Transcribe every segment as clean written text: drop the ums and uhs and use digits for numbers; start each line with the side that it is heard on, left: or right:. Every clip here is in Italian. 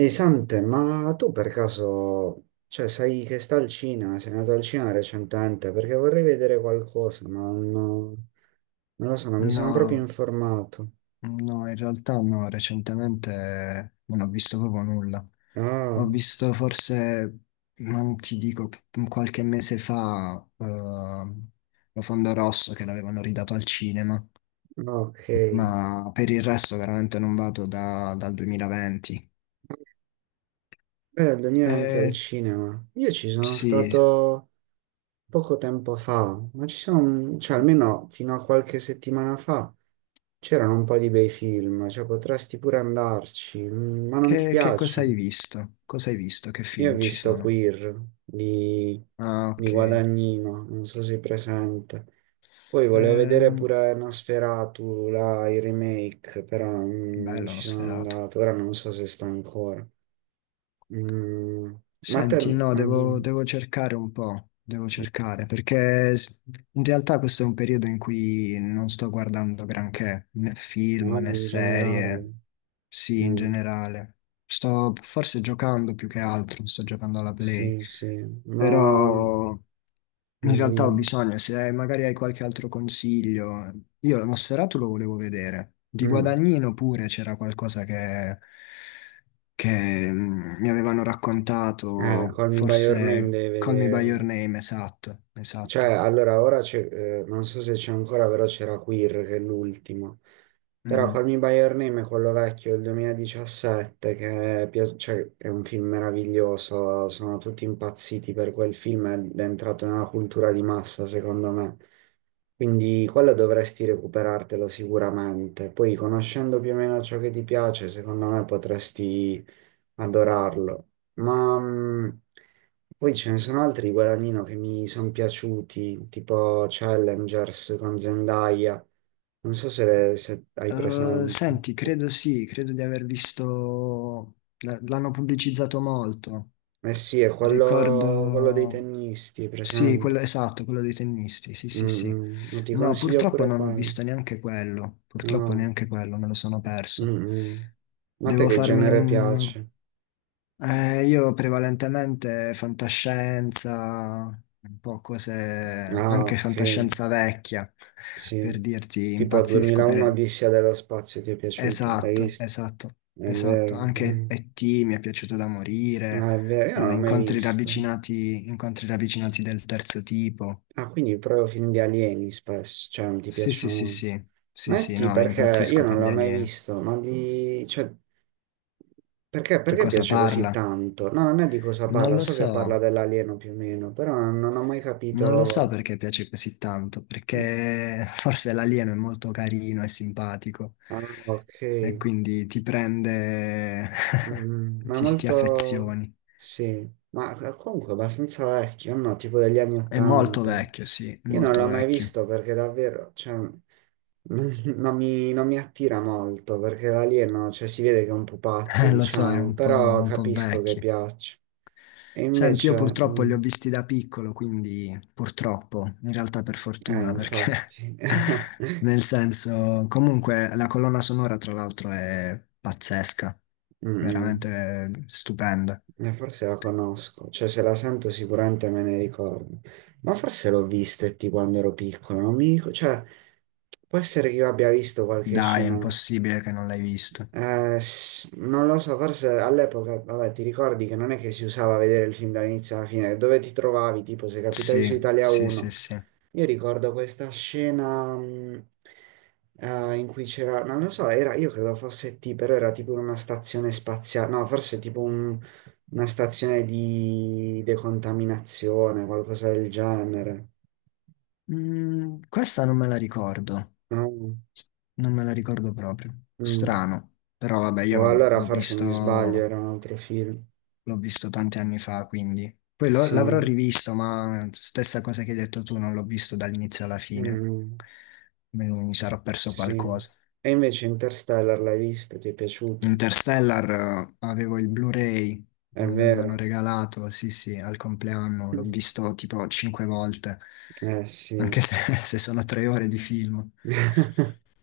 right: Ehi Sante, ma tu per caso, cioè, sai che sta al cinema, sei andato al cinema recentemente, perché vorrei vedere qualcosa, ma non lo so, non mi sono proprio
left: No,
right: informato.
left: no, in realtà no, recentemente non ho visto proprio nulla. Ho
right: Ah,
left: visto forse, non ti dico, qualche mese fa, Profondo Rosso che l'avevano ridato al cinema,
right: ok.
left: ma per il resto veramente non vado dal 2020.
right: 2020 al
left: Eh,
right: cinema. Io ci sono
left: sì,
right: stato poco tempo fa, ma ci sono, cioè almeno fino a qualche settimana fa, c'erano un po' di bei film, cioè potresti pure andarci, ma non ti
left: che cosa
right: piace?
left: hai visto? Cosa hai visto? Che
right: Io ho
left: film ci
right: visto
left: sono?
right: Queer di,
left: Ah,
right: di
left: ok.
right: Guadagnino, non so se è presente. Poi volevo vedere
left: Ehm,
right: pure Nosferatu, là, il remake, però non
left: bello, uno
right: ci sono
left: sferato.
right: andato. Ora non so se sta ancora. Mm, ma te,
left: Senti, no,
right: ah, dimmi.
left: devo cercare un po', devo cercare, perché in realtà questo è un periodo in cui non sto guardando granché, né film
right: No,
left: né
right: in
left: serie,
right: generale.
left: sì, in
right: Mm,
left: generale. Sto forse giocando più che altro, sto giocando alla Play,
right: sì, sì, ma...
left: però in realtà ho
right: dimmi.
left: bisogno, se magari hai qualche altro consiglio. Io lo Sferato lo volevo vedere. Di
right: Mm.
left: Guadagnino pure c'era qualcosa che, che mi avevano raccontato,
right: Call Me By Your Name
left: forse
right: devi
left: Call Me By Your
right: vedere.
left: Name, esatto,
right: Cioè,
left: esatto.
right: allora, ora c'è, non so se c'è ancora, però c'era Queer che è l'ultimo. Però Call
left: Mhm.
right: Me By Your Name è quello vecchio del 2017, che è, cioè, è un film meraviglioso, sono tutti impazziti per quel film ed è entrato nella cultura di massa, secondo me. Quindi quello dovresti recuperartelo sicuramente. Poi, conoscendo più o meno ciò che ti piace, secondo me potresti adorarlo. Poi ce ne sono altri di Guadagnino che mi sono piaciuti, tipo Challengers con Zendaya. Non so se hai presente.
left: Senti, credo sì, credo di aver visto, l'hanno pubblicizzato molto.
right: Eh sì, è quello, quello dei
left: Ricordo
right: tennisti, hai
left: sì, quello,
right: presente?
left: esatto, quello dei tennisti, sì, sì, sì.
right: Mm, mm. Ti
left: No,
right: consiglio
left: purtroppo
right: pure
left: non ho
right: quello.
left: visto neanche quello, purtroppo
right: No.
left: neanche quello, me lo sono
right: Mm,
left: perso.
right: mm. Ma a te
left: Devo
right: che
left: farmi
right: genere
left: un...
right: piace?
left: io prevalentemente fantascienza, un po' cose,
right: Ah,
left: anche
right: ok,
left: fantascienza vecchia,
right: sì.
left: per dirti,
right: Tipo
left: impazzisco
right: 2001
left: per...
right: Odissea dello spazio ti è piaciuto, l'hai
left: Esatto,
right: visto?
left: esatto,
right: È vero,
left: esatto. Anche
right: eh.
left: E.T. mi è piaciuto da morire,
right: Ah, è vero, io non l'ho mai visto.
left: incontri ravvicinati del terzo tipo.
right: Ah, quindi proprio film di alieni spesso, cioè non ti
left: Sì, sì,
right: piacciono
left: sì,
right: molto.
left: sì, sì, sì,
right: Metti
left: no,
right: perché io
left: impazzisco
right: non
left: per gli
right: l'ho mai
left: alieni.
right: visto, ma di... cioè, perché,
left: Di
right: perché
left: cosa
right: piace così
left: parla?
right: tanto? No, non è di cosa
left: Non
right: parla,
left: lo
right: so che parla
left: so,
right: dell'alieno più o meno, però non ho mai
left: non lo so
right: capito...
left: perché piace così tanto, perché forse l'alieno è molto carino e simpatico
right: Ah, ok.
left: e quindi ti prende,
right: Ma
left: ti
right: molto...
left: affezioni.
right: Sì, ma comunque abbastanza vecchio, no? Tipo degli anni
left: È molto
right: 80.
left: vecchio, sì,
right: Io non
left: molto
right: l'ho mai
left: vecchio.
right: visto perché davvero, cioè, non mi attira molto perché l'alieno, cioè, si vede che è un pupazzo,
left: Lo so, è
right: diciamo,
left: un
right: però
left: un po'
right: capisco che
left: vecchio.
right: piace. E
left: Senti, io
right: invece,
left: purtroppo li ho visti da piccolo, quindi purtroppo, in realtà per fortuna, perché
right: infatti,
left: nel senso, comunque la colonna sonora tra l'altro è pazzesca,
right: Mm,
left: veramente stupenda.
right: forse la conosco, cioè, se la sento sicuramente me ne ricordo. Ma forse l'ho visto e ti quando ero piccolo, non mi ricordo, cioè, può essere che io abbia visto qualche
left: Dai, è
right: scena.
left: impossibile che non l'hai visto.
right: Non lo so, forse all'epoca, vabbè, ti ricordi che non è che si usava vedere il film dall'inizio alla fine, dove ti trovavi, tipo se capitavi
left: Sì,
right: su Italia
left: sì, sì,
right: 1.
left: sì.
right: Io ricordo questa scena in cui c'era, non lo so, era, io credo fosse T, però era tipo una stazione spaziale, no, forse una stazione di decontaminazione, qualcosa del genere.
left: Mm, questa non me la ricordo,
right: No?
left: non me la ricordo proprio.
right: Mm.
left: Strano, però vabbè,
right: O
left: io
right: allora
left: l'ho
right: forse mi sbaglio,
left: visto
right: era un altro film.
left: L'ho visto tanti anni fa, quindi. Poi l'avrò
right: Sì,
left: rivisto, ma stessa cosa che hai detto tu, non l'ho visto dall'inizio alla fine.
right: mm,
left: Mi sarò perso
right: sì.
left: qualcosa.
right: E invece Interstellar l'hai visto, ti è piaciuto?
left: Interstellar, avevo il Blu-ray,
right: È
left: me l'avevano
right: vero.
left: regalato, sì, sì, al compleanno, l'ho visto tipo cinque volte,
right: Eh sì,
left: anche se, se sono tre ore di film.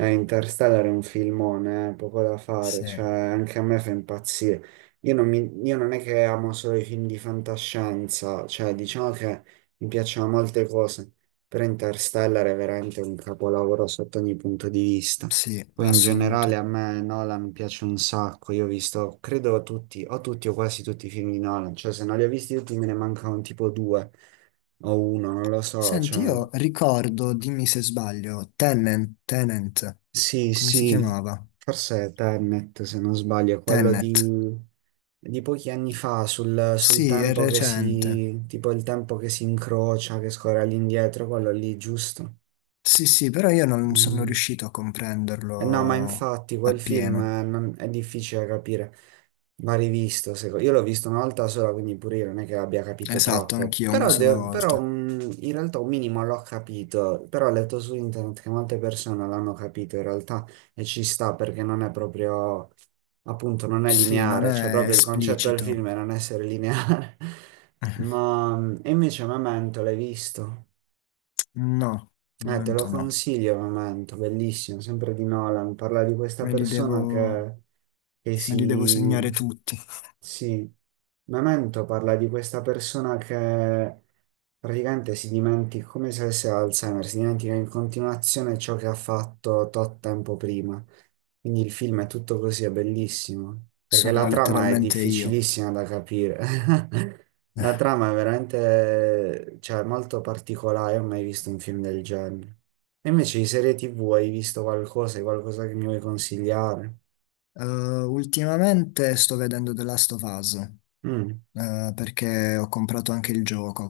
right: eh, Interstellar è un filmone, poco da fare, cioè
left: Sì,
right: anche a me fa impazzire. Io non è che amo solo i film di fantascienza, cioè diciamo che mi piacciono molte cose, però Interstellar è veramente un capolavoro sotto ogni punto di vista.
left: sì,
right: Poi in generale
left: assoluto.
right: a me Nolan piace un sacco, io ho visto, credo tutti, o tutti o quasi tutti i film di Nolan, cioè se non li ho visti tutti me ne mancano tipo due o uno, non lo so,
left: Senti,
right: cioè...
left: io ricordo, dimmi se sbaglio, Tenet,
right: Sì,
left: come si
right: sì,
left: chiamava?
right: forse è Tenet, se non sbaglio, è quello di,
left: Tenet,
right: di pochi anni fa, sul
left: sì, è
right: tempo che
left: recente.
right: si, tipo il tempo che si incrocia, che scorre all'indietro, quello lì, giusto?
left: Sì, sì, però io non sono
right: Mm.
left: riuscito a
right: Eh no, ma
left: comprenderlo
right: infatti quel film
left: appieno.
right: è difficile da capire, va rivisto. Io l'ho visto una volta sola, quindi pure io non è che abbia capito
left: Esatto,
right: troppo,
left: anch'io una
right: però,
left: sola
right: de- però,
left: volta.
right: mh, in realtà un minimo l'ho capito, però ho letto su internet che molte persone l'hanno capito in realtà e ci sta perché non è proprio, appunto, non è
left: Sì, non
right: lineare, cioè
left: è
right: proprio il concetto del
left: esplicito.
right: film è non essere lineare. E invece Memento l'hai visto?
left: No, al
right: Te lo
left: momento no.
right: consiglio, Memento, bellissimo, sempre di Nolan. Parla di questa
left: Me li devo,
right: persona che
left: me li devo
right: si...
left: segnare tutti.
right: Sì, Memento parla di questa persona che praticamente si dimentica, come se avesse Alzheimer, si dimentica in continuazione ciò che ha fatto tot tempo prima. Quindi il film è tutto così, è bellissimo, perché la
left: Sono
right: trama è
left: letteralmente io.
right: difficilissima da capire. La trama è veramente, cioè, molto particolare, non ho mai visto un film del genere. E invece di serie TV hai visto qualcosa, hai qualcosa che mi vuoi consigliare?
left: Ultimamente sto vedendo The Last of Us.
right: Mm.
left: Eh, perché ho comprato anche il gioco,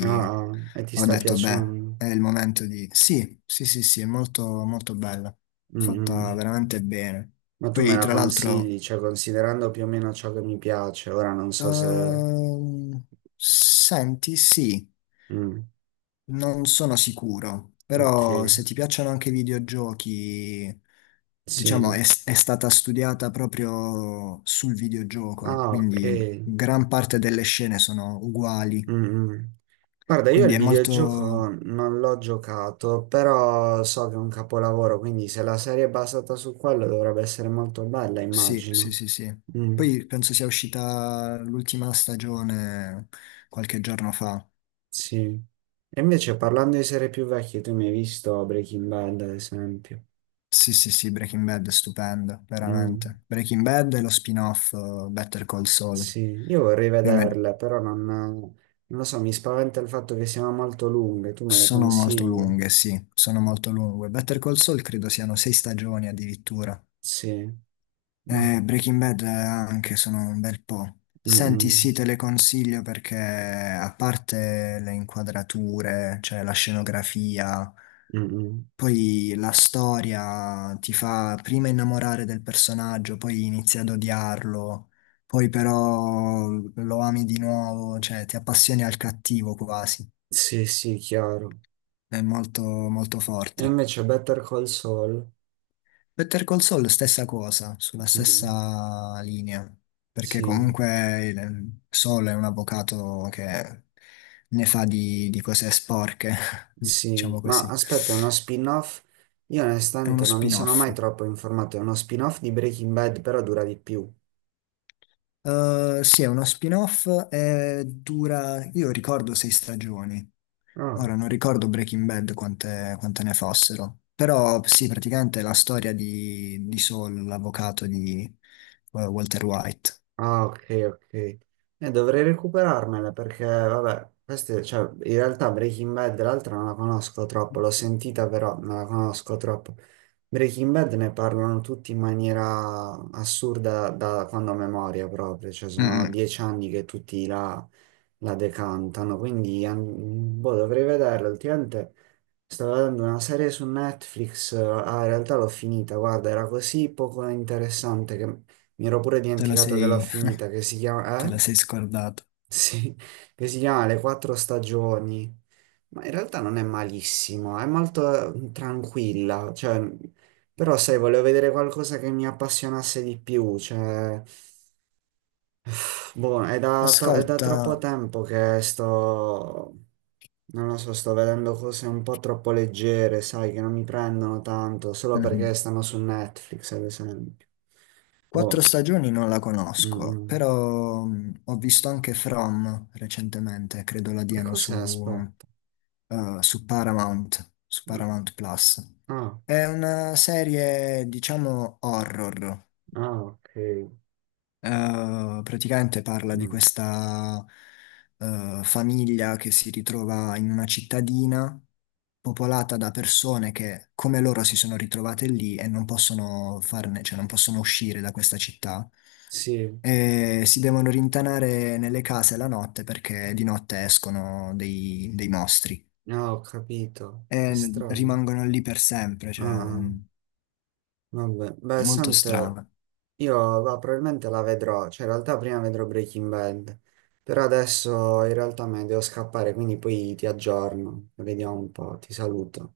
right: Ah, ah, e ti
left: ho
right: sta
left: detto, beh,
right: piacendo?
left: è il momento di... Sì, sì, sì, sì, è molto, molto bella,
right: Mm,
left: fatta
right: mm.
left: veramente bene.
right: Ma tu me
left: Poi,
right: la
left: tra l'altro,
right: consigli, cioè, considerando più o meno ciò che mi piace, ora non so se...
left: ehm, senti, sì,
right: Mm,
left: non sono sicuro,
right: ok,
left: però se ti piacciono anche i videogiochi, diciamo,
right: sì.
left: è stata studiata proprio sul videogioco,
right: Ah, ok.
left: quindi gran parte delle scene sono uguali.
right: Mm, mm. Guarda, io
left: Quindi
right: il
left: è
right: videogioco
left: molto,
right: non l'ho giocato, però so che è un capolavoro, quindi se la serie è basata su quello dovrebbe essere molto bella,
left: sì, sì,
right: immagino.
left: sì, sì.
right: Mm,
left: Poi penso sia uscita l'ultima stagione qualche giorno fa.
right: sì. E invece parlando di serie più vecchie, tu mi hai visto Breaking Bad, ad esempio.
left: Sì, sì, sì, Breaking Bad è stupendo,
right: Mm,
left: veramente. Breaking Bad e lo spin-off, Better Call Saul.
right: sì, io vorrei
left: Io me-
right: vederle, però non lo so, mi spaventa il fatto che siano molto lunghe, tu me le
left: Sono molto
right: consigli?
left: lunghe, sì, sono molto lunghe. Better Call Saul credo siano sei stagioni addirittura.
right: Sì, ma...
left: Breaking Bad, anche sono un bel po'.
right: Mm,
left: Senti,
right: mm,
left: sì, te le consiglio perché a parte le inquadrature, cioè la scenografia.
right: mm, mm.
left: Poi la storia ti fa prima innamorare del personaggio, poi inizi ad odiarlo, poi però lo ami di nuovo, cioè ti appassioni al cattivo quasi.
right: Sì, sì, chiaro.
left: È molto, molto
right: E
left: forte.
right: invece Better Call Saul,
left: Better Call Saul, stessa cosa, sulla
right: no,
left: stessa linea, perché
right: sì,
left: comunque Saul è un avvocato che ne fa di cose sporche,
right: sì,
left: diciamo
right: ma
left: così.
right: aspetta, è uno spin-off? Io
left: È uno
right: onestamente non mi sono mai
left: spin-off.
right: troppo informato, è uno spin-off di Breaking Bad, però dura di più.
left: Sì, è uno spin-off, dura, io ricordo sei stagioni,
right: Ah.
left: ora non ricordo Breaking Bad quante ne fossero, però sì, praticamente è la storia di Saul, l'avvocato di, Walter White.
right: Ah, ok, ok. Dovrei recuperarmela perché, vabbè, queste, cioè, in realtà Breaking Bad l'altra non la conosco troppo, l'ho sentita però non la conosco troppo. Breaking Bad ne parlano tutti in maniera assurda da quando a memoria proprio, cioè
left: Mm,
right: sono
left: mm,
right: 10 anni che tutti la decantano, quindi boh, dovrei vederla. Ultimamente stavo guardando una serie su Netflix, ah, in realtà l'ho finita, guarda, era così poco interessante che mi ero pure
left: Te la
right: dimenticato che l'ho
left: sei,
right: finita, che si chiama,
left: te
right: eh?
left: la sei scordato.
right: Sì, che si chiama Le quattro stagioni, ma in realtà non è malissimo, è molto tranquilla, cioè, però sai, volevo vedere qualcosa che mi appassionasse di più, cioè, boh, è da
left: Ascolta,
right: troppo tempo che sto, non lo so, sto vedendo cose un po' troppo leggere, sai, che non mi prendono tanto, solo perché
left: mhm,
right: stanno su Netflix, ad esempio.
left: quattro
right: Boh,
left: stagioni non la
right: mm,
left: conosco,
right: mm.
left: però mm, ho visto anche From recentemente, credo la
right: E
left: diano
right: cos'è?
left: su...
right: Aspetta.
left: Eh, su Paramount Plus.
right: Ah,
left: È una serie, diciamo, horror.
right: ah, ok.
left: Praticamente parla di
right: Mm,
left: questa, famiglia che si ritrova in una cittadina popolata da persone che, come loro, si sono ritrovate lì e non possono farne, cioè non possono uscire da questa città.
right: sì,
left: E si devono rintanare nelle case la notte perché di notte escono dei mostri.
right: ah, ho capito. Che
left: E
right: strano.
left: rimangono lì per sempre,
right: Ah,
left: cioè
right: ah, vabbè. Beh,
left: molto
right: sente,
left: strana.
right: io va, probabilmente la vedrò, cioè in realtà prima vedrò Breaking Bad, però adesso in realtà me ne devo scappare, quindi poi ti aggiorno, vediamo un po', ti saluto.